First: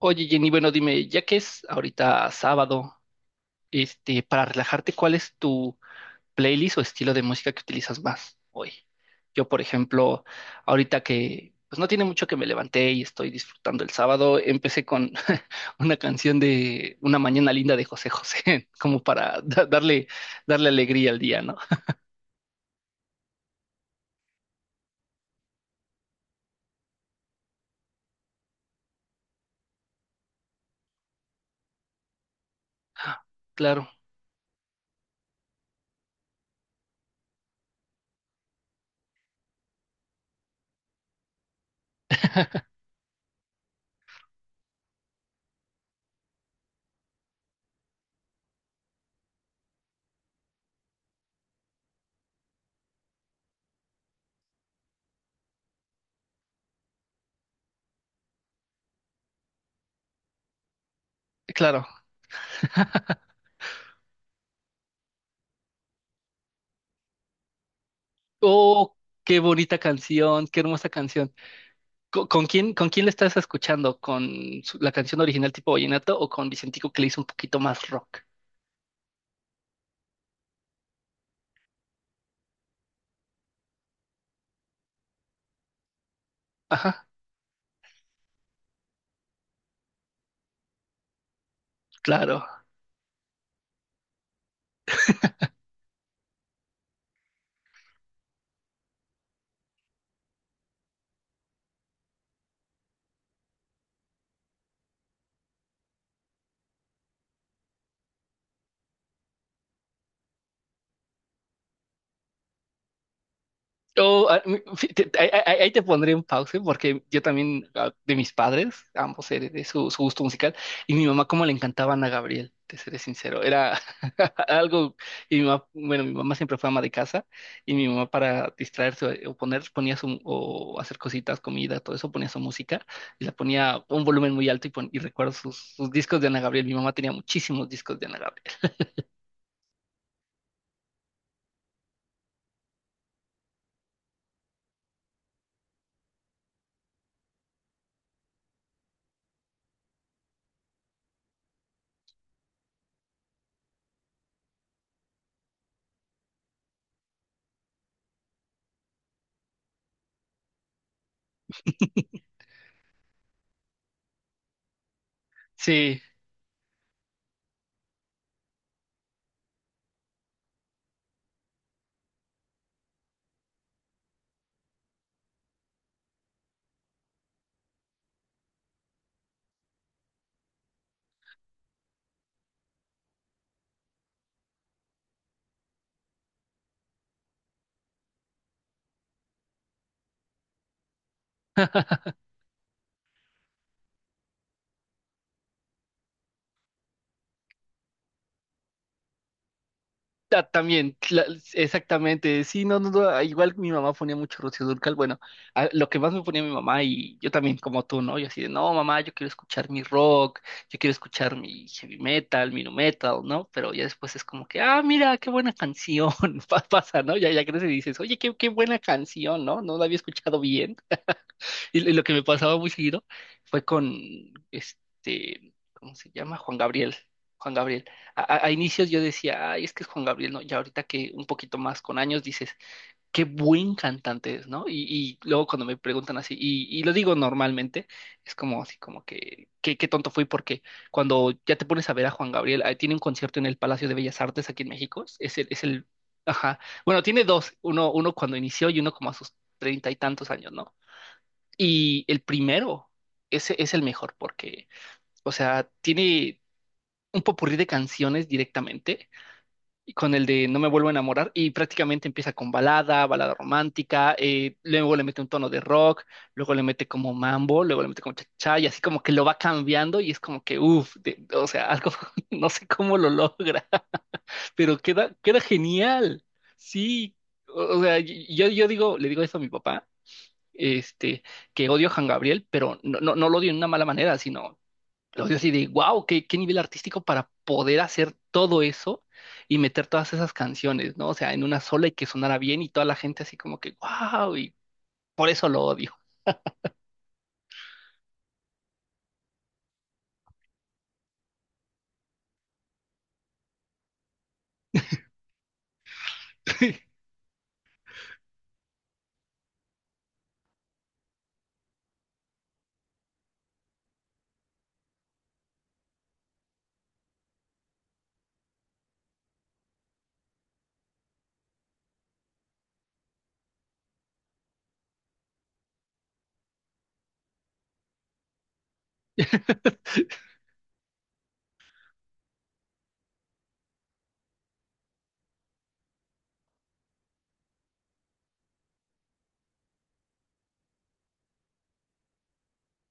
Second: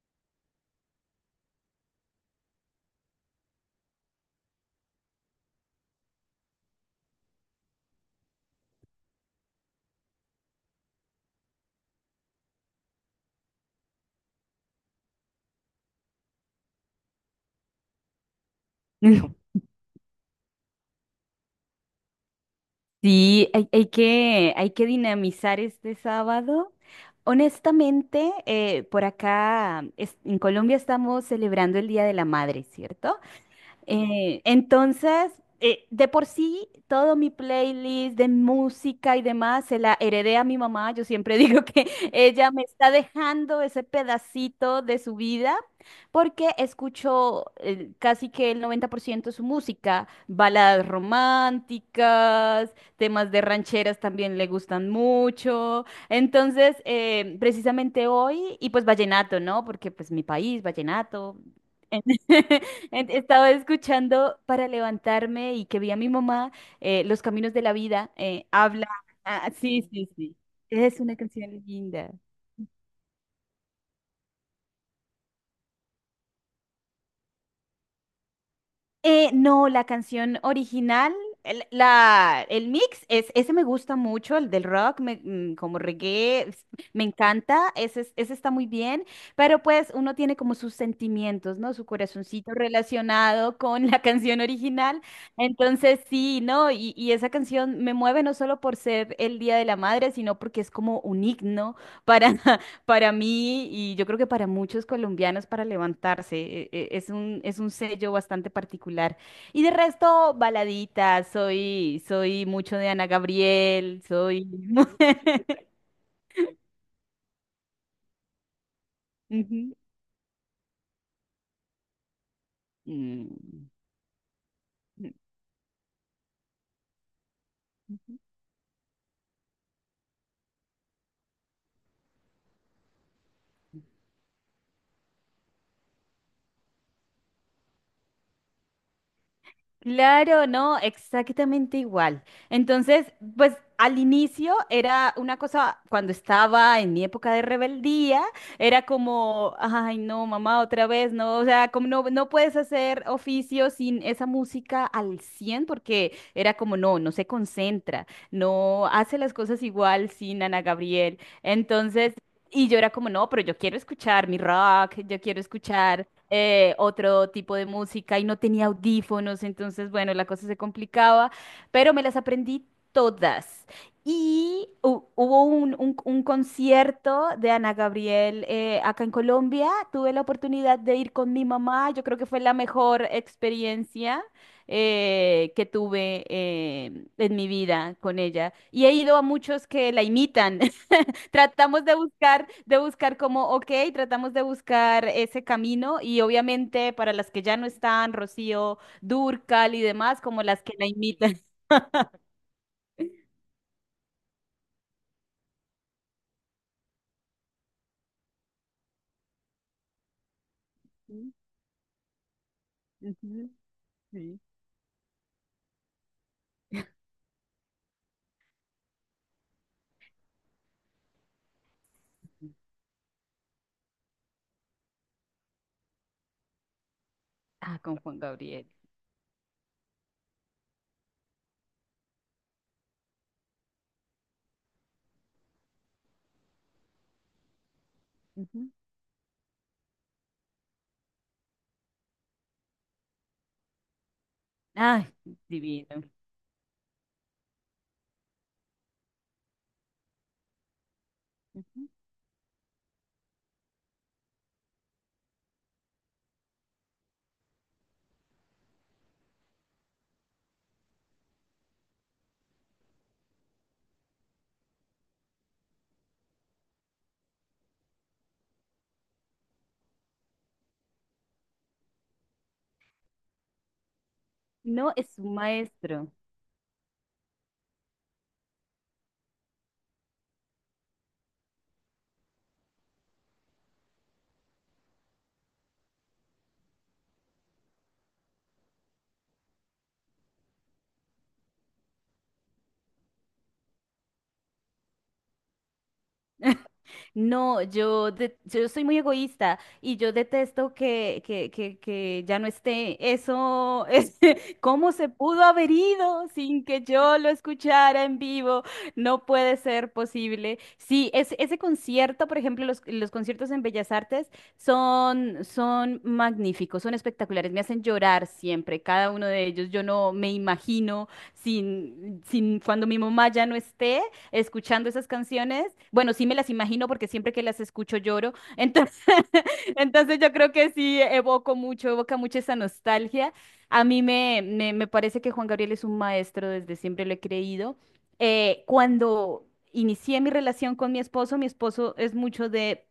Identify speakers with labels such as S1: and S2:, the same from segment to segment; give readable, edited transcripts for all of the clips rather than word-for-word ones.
S1: Oye, Jenny, bueno, dime, ya que es ahorita sábado, para relajarte, ¿cuál es tu playlist o estilo de música que utilizas más hoy? Yo, por ejemplo, ahorita que pues no tiene mucho que me levanté y estoy disfrutando el sábado, empecé con una canción de Una mañana linda de José José, como para darle alegría al día, ¿no?
S2: Sí, hay que dinamizar este sábado. Honestamente, por acá en Colombia estamos celebrando el Día de la Madre, ¿cierto?
S1: Claro.
S2: Eh, entonces, de por sí, todo mi playlist de música y demás se la heredé a mi mamá. Yo siempre digo que ella me está dejando ese pedacito de su vida porque escucho casi que el 90% de su música, baladas románticas, temas de rancheras también le gustan mucho. Entonces, precisamente hoy, y pues vallenato, ¿no? Porque pues mi país, vallenato.
S1: Claro.
S2: Estaba escuchando para levantarme y que vi a mi mamá, Los Caminos de la Vida, habla.
S1: Oh, qué
S2: Ah,
S1: bonita
S2: sí, sí, sí.
S1: canción, qué hermosa
S2: Es una
S1: canción.
S2: canción linda.
S1: Con quién le estás escuchando? ¿Con su- la canción original tipo vallenato o con Vicentico que le hizo un poquito más rock?
S2: No, la canción original, el mix, es, ese me gusta mucho, el del rock, como reggae, me
S1: Ajá,
S2: encanta, ese, ese está muy bien, pero pues uno tiene como sus sentimientos, ¿no? Su
S1: claro.
S2: corazoncito relacionado con la canción original. Entonces sí, ¿no? Y esa canción me mueve no solo por ser el Día de la Madre, sino porque es como un himno para, para mí, y yo creo que para muchos colombianos, para levantarse, es un sello bastante particular. Y de resto, baladitas, soy, soy mucho de Ana Gabriel,
S1: Oh, ah,
S2: soy...
S1: mm, sí, te- ahí ahí- ahí te pondré un pause porque yo también, ah, de mis padres, ambos heredé de
S2: Ujú.
S1: su, su gusto musical, y mi mamá como le encantaba Ana Gabriel, te seré sincero,
S2: Mm.
S1: era algo,
S2: mm,
S1: y mi mamá, bueno, mi mamá siempre fue ama de casa, y mi mamá
S2: mm.
S1: para distraerse o poner, ponía su, o hacer cositas, comida, todo eso, ponía su música, y la ponía a un volumen muy alto, y, pon- y recuerdo sus, sus discos de Ana Gabriel, mi mamá tenía muchísimos discos de Ana Gabriel.
S2: Claro, no, exactamente igual. Entonces, pues al inicio era una cosa, cuando estaba en mi época de rebeldía, era como, ay, no, mamá, otra vez, no, o sea, como no, no puedes hacer oficio sin esa música al 100, porque era como, no, no se concentra, no hace las cosas igual sin Ana Gabriel. Entonces... Y yo era como, no, pero yo quiero escuchar mi rock, yo quiero
S1: Sí,
S2: escuchar otro tipo de música y no tenía audífonos, entonces, bueno, la cosa se complicaba, pero me las aprendí todas. Y hubo un, un concierto de Ana Gabriel acá en Colombia, tuve la oportunidad de ir con mi mamá, yo creo que fue la mejor experiencia que tuve en mi vida con ella. Y he ido a muchos que la imitan. Tratamos de buscar como, ok, tratamos de buscar ese camino y obviamente para las que ya no están, Rocío Dúrcal y demás,
S1: ah,
S2: como las que la
S1: también, la-
S2: imitan.
S1: exactamente. Sí, no, no, no, igual mi mamá ponía mucho Rocío Dúrcal. Bueno, a- lo que más me ponía mi mamá y yo también como tú, ¿no? Yo así de, no, mamá, yo quiero escuchar mi rock, yo quiero
S2: Ujú,
S1: escuchar mi heavy metal, mi nu metal, ¿no?
S2: ujú,
S1: Pero ya después es
S2: sí.
S1: como que, ah, mira, qué buena canción. pa- Pasa, ¿no? Ya, ya creces y dices, oye, qué, qué buena canción, ¿no? No la había escuchado bien. Y lo que me pasaba muy seguido fue con este, ¿cómo se llama? Juan Gabriel. Juan
S2: Ah,
S1: Gabriel.
S2: con Juan
S1: A
S2: Gabriel.
S1: inicios yo decía, ay, es que es Juan Gabriel, ¿no? Ya ahorita que un poquito más con años dices, qué buen cantante es, ¿no? Y luego cuando me preguntan así, y lo digo normalmente, es como
S2: Ujú.
S1: así, como que, qué, qué tonto fui, porque cuando ya te pones a ver a Juan Gabriel, ah, tiene un concierto en el Palacio de Bellas Artes aquí en México,
S2: Ay,
S1: es el,
S2: divino.
S1: ajá, bueno, tiene dos, uno, uno cuando inició y uno como a sus treinta y tantos años, ¿no?
S2: Ujú.
S1: Y el primero, ese es el mejor porque, o sea, tiene un popurrí de canciones directamente, y con el de No me vuelvo a enamorar, y prácticamente empieza con balada, balada romántica, luego le mete un tono de rock, luego le mete como mambo, luego le mete como cha y así como que lo va cambiando y es como que, uff, o sea, algo, no sé cómo lo logra, pero
S2: No, es
S1: queda,
S2: un
S1: queda
S2: maestro.
S1: genial. Sí, o sea, yo digo, le digo eso a mi papá este, que odio a Juan Gabriel, pero no, no, no lo odio en una mala manera, sino lo odio así de, wow, qué, qué nivel artístico para poder hacer todo eso y meter todas esas canciones, ¿no? O sea, en una sola y que sonara bien y toda la gente así como que, wow, y por eso lo odio.
S2: No, yo soy muy egoísta y yo detesto que, que ya no esté. Eso es, ¿cómo se pudo haber ido sin que yo lo escuchara en vivo? No puede ser posible. Sí, es, ese concierto, por ejemplo, los conciertos en Bellas Artes son, son magníficos, son espectaculares, me hacen llorar siempre, cada uno de ellos. Yo no me imagino sin, sin cuando mi mamá ya no esté escuchando esas canciones. Bueno, sí me las imagino porque siempre que las escucho lloro. Entonces, entonces yo creo que sí evoco mucho, evoca mucho esa nostalgia. A mí me parece que Juan Gabriel es un maestro, desde siempre lo he creído. Cuando inicié mi relación con mi esposo es mucho de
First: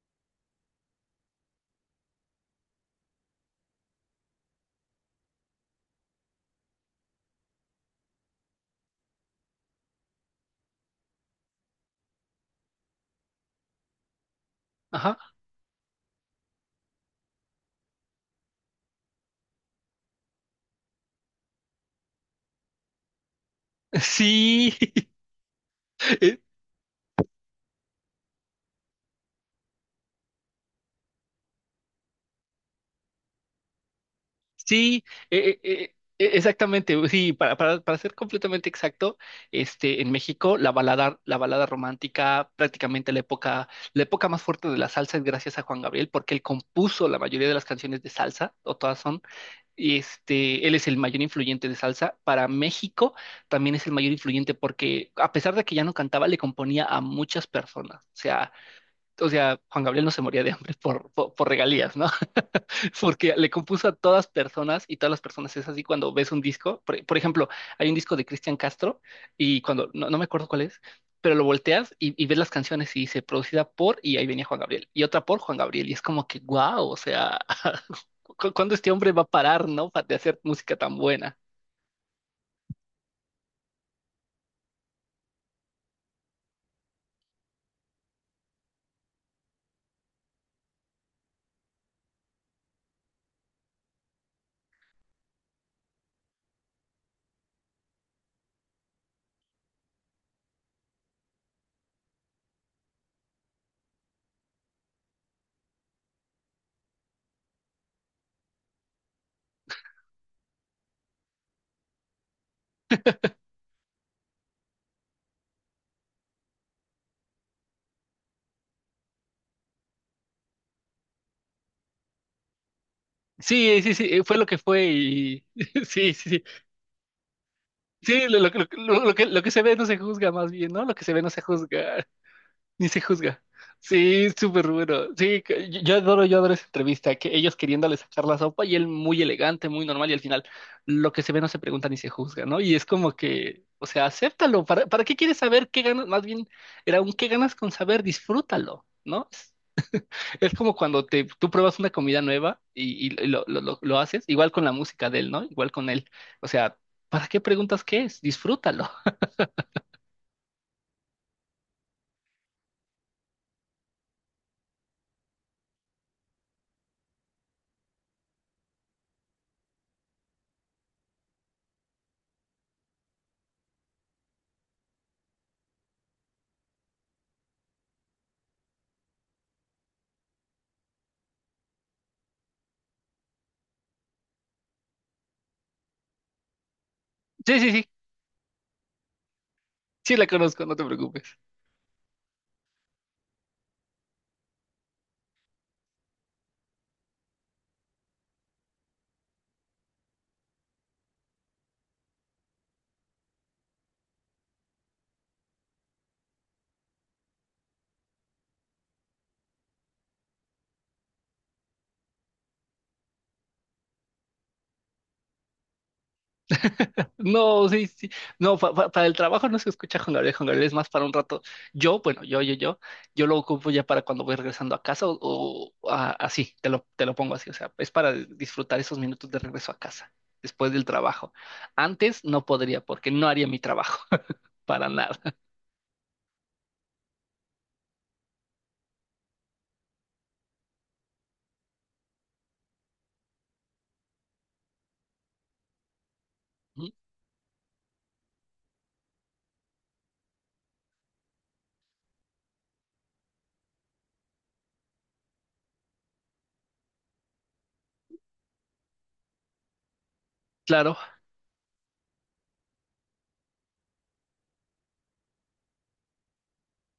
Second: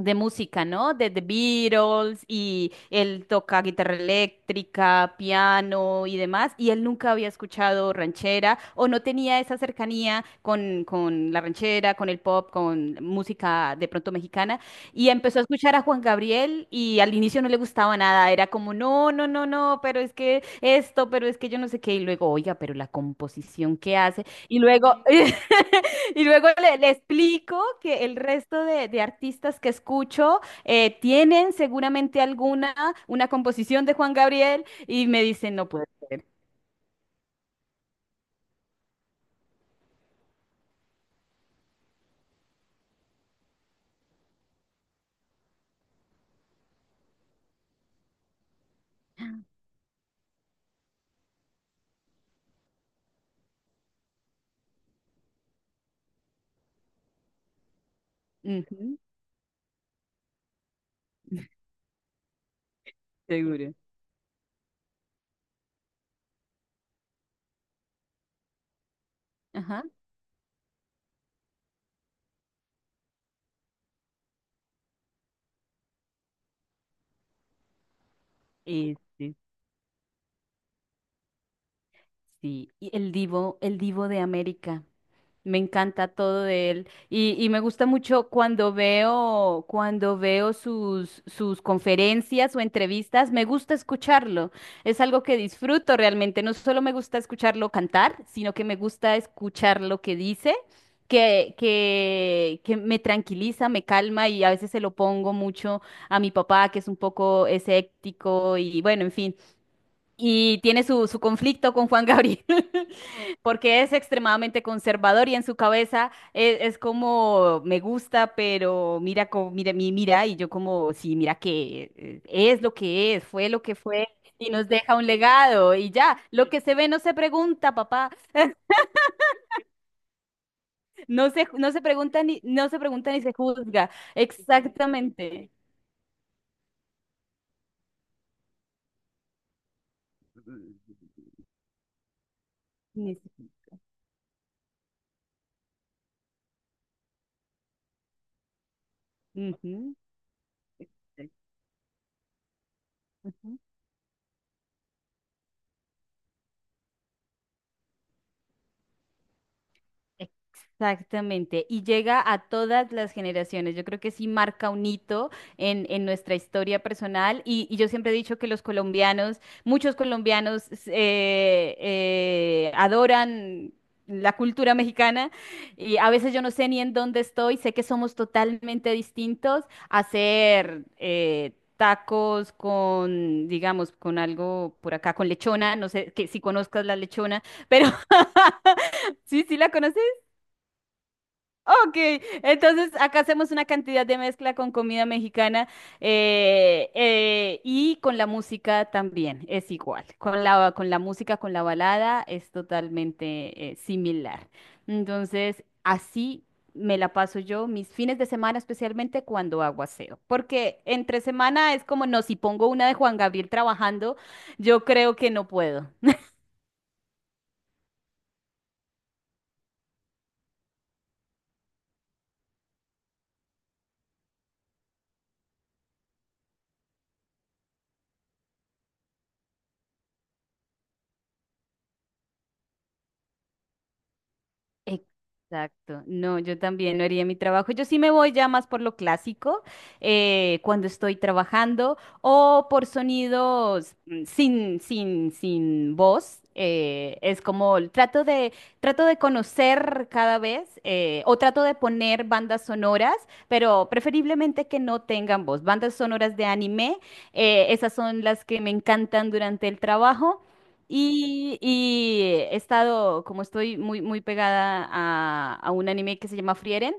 S2: música, ¿no? De The Beatles, y él toca guitarra eléctrica, piano y demás, y él nunca había escuchado ranchera o no tenía esa cercanía con la ranchera, con el pop, con música de pronto mexicana, y
S1: Ajá.
S2: empezó a escuchar a Juan Gabriel y al inicio no le gustaba nada, era como, no, no, no, no, pero es que esto, pero es que yo no sé qué, y luego, oiga, pero la composición que hace, y
S1: Sí,
S2: luego... Y
S1: es,
S2: luego le, le explico que el resto de artistas que escucho tienen seguramente alguna, una composición de Juan Gabriel
S1: sí,
S2: y me dicen, no puede ser.
S1: exactamente. Sí, para ser completamente exacto, en México la balada romántica, prácticamente la época más fuerte de la salsa es gracias a Juan Gabriel, porque él compuso la mayoría de las canciones de salsa, o todas son, y este, él es el mayor influyente de salsa. Para México también es el mayor influyente porque a pesar de que ya no cantaba, le componía a muchas personas.
S2: Ujú,
S1: O sea, Juan Gabriel no se moría de hambre por regalías, ¿no? Porque le
S2: seguro.
S1: compuso a todas personas y todas las personas es así cuando ves un disco. Por ejemplo, hay un disco de Cristian Castro y
S2: Ajá.
S1: cuando, no, no me acuerdo cuál es, pero lo volteas y ves las canciones y dice producida por, y ahí venía Juan Gabriel, y otra por Juan Gabriel, y es como que, wow, o sea, ¿cu- ¿cuándo este hombre va a
S2: Este,
S1: parar, no? pa- De hacer música tan buena.
S2: sí. Y el divo de América. Me encanta todo de él y me gusta mucho cuando veo sus, sus conferencias o entrevistas, me gusta escucharlo. Es algo que disfruto realmente. No solo me gusta escucharlo cantar, sino que me gusta escuchar lo que dice, que me tranquiliza, me calma y a veces se lo pongo mucho a mi papá, que es un poco escéptico y bueno, en fin. Y tiene su, su conflicto con Juan Gabriel, porque es extremadamente conservador y en su cabeza es, como me gusta, pero mira, mira, mira, y yo como, sí, mira que es lo que es, fue lo que
S1: Sí, sí, sí,
S2: fue
S1: fue lo
S2: y
S1: que
S2: nos
S1: fue
S2: deja un
S1: y
S2: legado y
S1: sí, sí,
S2: ya,
S1: sí,
S2: lo que se ve no se pregunta, papá,
S1: sí, lo, lo que se ve no se juzga más bien, ¿no? Lo que se ve no se
S2: no se
S1: juzga.
S2: pregunta ni, no se
S1: Ni se
S2: pregunta ni se
S1: juzga.
S2: juzga,
S1: Sí, súper bueno. Sí,
S2: exactamente.
S1: que- yo adoro, yo adoro esa entrevista, que ellos queriéndole sacar la sopa y él muy elegante, muy normal, y al final lo que se ve no se pregunta ni se juzga, ¿no? Y es como
S2: Ni se-
S1: que, o sea, acéptalo. Para qué quieres saber qué ganas? Más bien, era un qué ganas con saber, disfrútalo, ¿no?
S2: Ujú.
S1: Es como cuando te,
S2: Exacto.
S1: tú pruebas una comida nueva y lo haces, igual con la música de él, ¿no? Igual con él. O sea, ¿para qué preguntas qué es? Disfrútalo.
S2: Exactamente, y llega a todas las generaciones. Yo creo que sí marca un hito en nuestra historia personal y yo siempre he dicho que los colombianos, muchos colombianos adoran la cultura mexicana y a veces yo no sé ni en dónde estoy, sé que somos totalmente distintos. Hacer tacos con, digamos, con algo por acá, con lechona, no sé que si conozcas la lechona,
S1: Sí, sí,
S2: pero...
S1: sí.
S2: Sí, sí la conoces.
S1: Sí, la conozco, no te preocupes.
S2: Ok, entonces acá hacemos una cantidad de mezcla con comida mexicana y con la música también es igual. Con la música, con la balada es totalmente similar. Entonces, así me la paso yo mis fines de semana, especialmente cuando hago aseo. Porque entre semana es como, no, si pongo una de Juan Gabriel trabajando, yo creo que no puedo.
S1: No, sí, sí. No, pa- pa- para el trabajo no se escucha Juan Gabriel. Juan Gabriel es más para un rato. Yo, bueno, yo lo ocupo ya para cuando voy regresando a casa o a- así, te lo pongo así. O sea, es para disfrutar esos minutos de regreso a casa, después del trabajo. Antes no podría porque no haría mi trabajo, para nada.
S2: Exacto, no, yo también no haría mi trabajo. Yo sí me voy ya más por lo clásico, cuando estoy trabajando o por sonidos mm, sin, sin, sin voz.
S1: Ujú.
S2: Es como trato de conocer cada vez o trato de poner bandas sonoras, pero preferiblemente que no tengan voz. Bandas sonoras de anime, esas son las que me encantan durante el trabajo.
S1: Claro.
S2: Y he estado, como estoy muy, muy pegada a un anime que se llama Frieren,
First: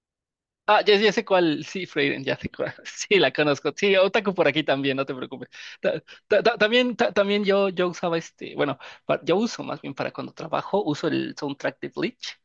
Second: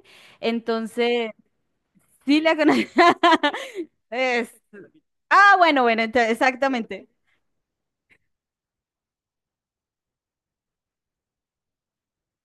S1: Ah, ya, ya sé
S2: entonces
S1: cuál, sí, Freiden, ya
S2: sí
S1: sé
S2: la
S1: cuál,
S2: conozco.
S1: sí, la conozco, sí, Otaku por
S2: Es-
S1: aquí también, no te preocupes.
S2: Ah, bueno, bueno,
S1: También
S2: exactamente.
S1: también yo usaba este, bueno, pa- yo uso más bien para cuando trabajo, uso el soundtrack de Bleach.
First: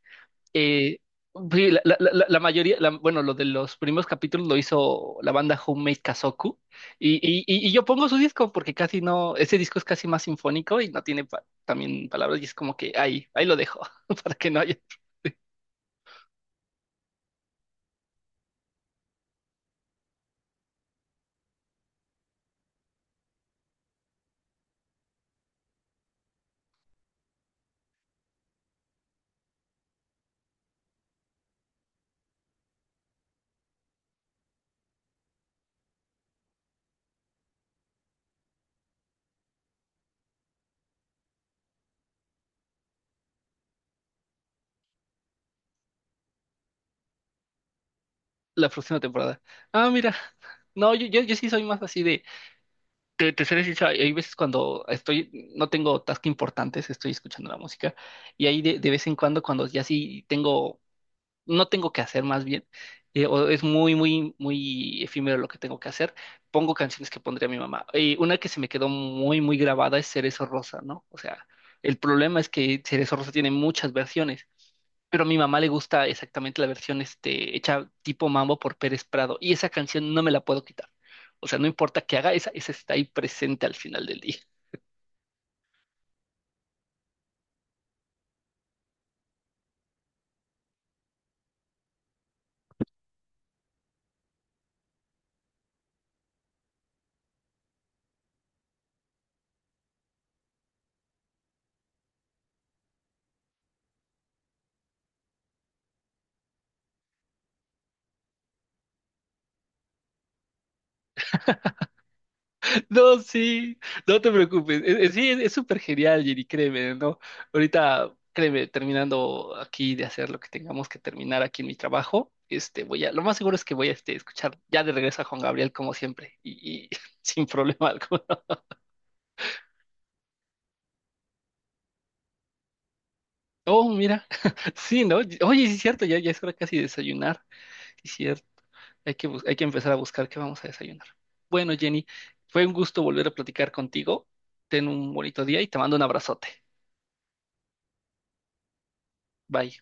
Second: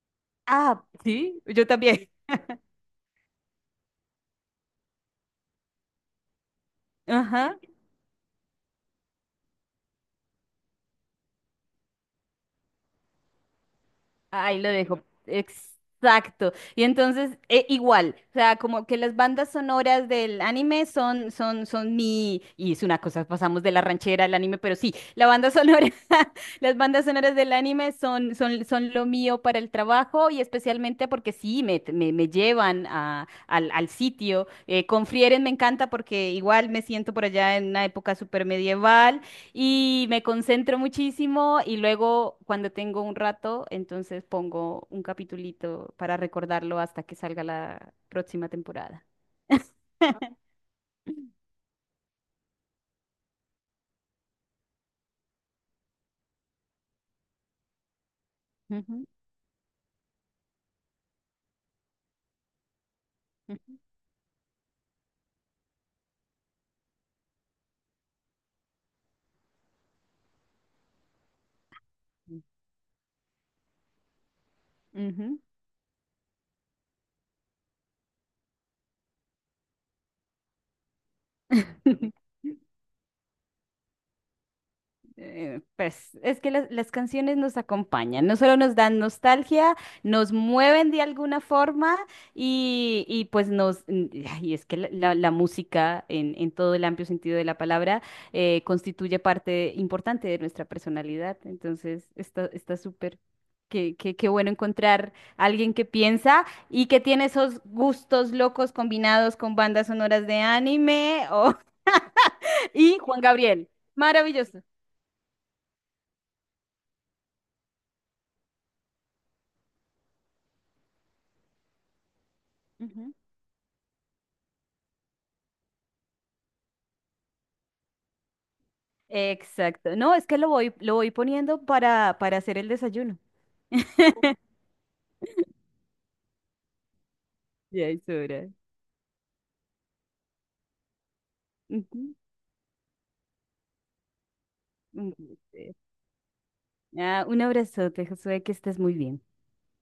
S2: Ah,
S1: Eh,
S2: sí, yo
S1: sí, la,
S2: también.
S1: la mayoría, la- bueno, lo de los primeros capítulos lo hizo la banda Homemade Kazoku, y,
S2: Ajá.
S1: y yo pongo su disco porque casi no, ese disco es casi más sinfónico y no tiene pa- también palabras, y es como que ahí, ahí lo dejo, para que no
S2: Ahí lo
S1: haya,
S2: dejo. Exacto. Y entonces, igual, o sea, como que las bandas sonoras del anime son, son, son mi, y es una cosa, pasamos de la ranchera al anime, pero sí, la banda sonora, las bandas sonoras del anime son, son, son lo mío para el trabajo y especialmente porque sí, me llevan a, al, al sitio. Con Frieren me encanta porque igual me siento por allá en una época súper medieval y me concentro muchísimo y luego cuando tengo un rato, entonces pongo un capitulito para recordarlo hasta que salga la próxima
S1: la próxima
S2: temporada.
S1: temporada. Ah, mira. No, yo sí soy más así de. Te seré sincero, hay veces cuando estoy, no tengo tasks importantes, estoy escuchando la música. Y ahí de
S2: Ujú,
S1: vez en cuando, cuando ya sí tengo no tengo que hacer más bien, o es muy, muy, muy efímero lo que tengo que hacer, pongo canciones que pondría mi mamá. Y una que se me quedó muy, muy grabada es Cerezo Rosa, ¿no? O sea, el problema es que Cerezo Rosa tiene muchas versiones, pero a mi
S2: ujú,
S1: mamá le gusta exactamente la versión hecha tipo mambo por Pérez Prado, y esa canción no me la puedo quitar. O sea, no importa
S2: ujú.
S1: qué haga, esa está ahí presente al final del día.
S2: Pues es que las canciones nos acompañan, no solo nos dan nostalgia, nos mueven de alguna forma y pues nos, y es que la, la música en todo el amplio sentido de la palabra constituye parte importante de nuestra personalidad, entonces está, está súper. Qué bueno encontrar a alguien que piensa y que tiene esos gustos locos combinados con bandas sonoras de anime o- y
S1: No,
S2: Juan Gabriel.
S1: sí, no te
S2: Maravilloso.
S1: preocupes. Es- sí, es súper genial, Jenny, créeme, ¿no? Ahorita, créeme, terminando aquí de hacer lo que tengamos que terminar aquí en mi trabajo, este, voy a, lo más seguro es que voy a este, escuchar ya de regreso a Juan Gabriel como siempre y sin problema alguno.
S2: Exacto. No, es que lo voy poniendo para hacer el desayuno.
S1: Oh, mira, sí, ¿no? Oye, sí es cierto, ya, ya es hora casi de desayunar,
S2: Ya
S1: sí
S2: es
S1: es cierto.
S2: hora.
S1: Hay que, bus- hay que empezar a buscar qué vamos a desayunar. Bueno, Jenny,
S2: Ujú,
S1: fue un gusto volver a platicar contigo. Ten un
S2: ujú,
S1: bonito día y
S2: sí.
S1: te mando un abrazote.
S2: Ah, un abrazote, Josué, que estés muy bien.
S1: Bye.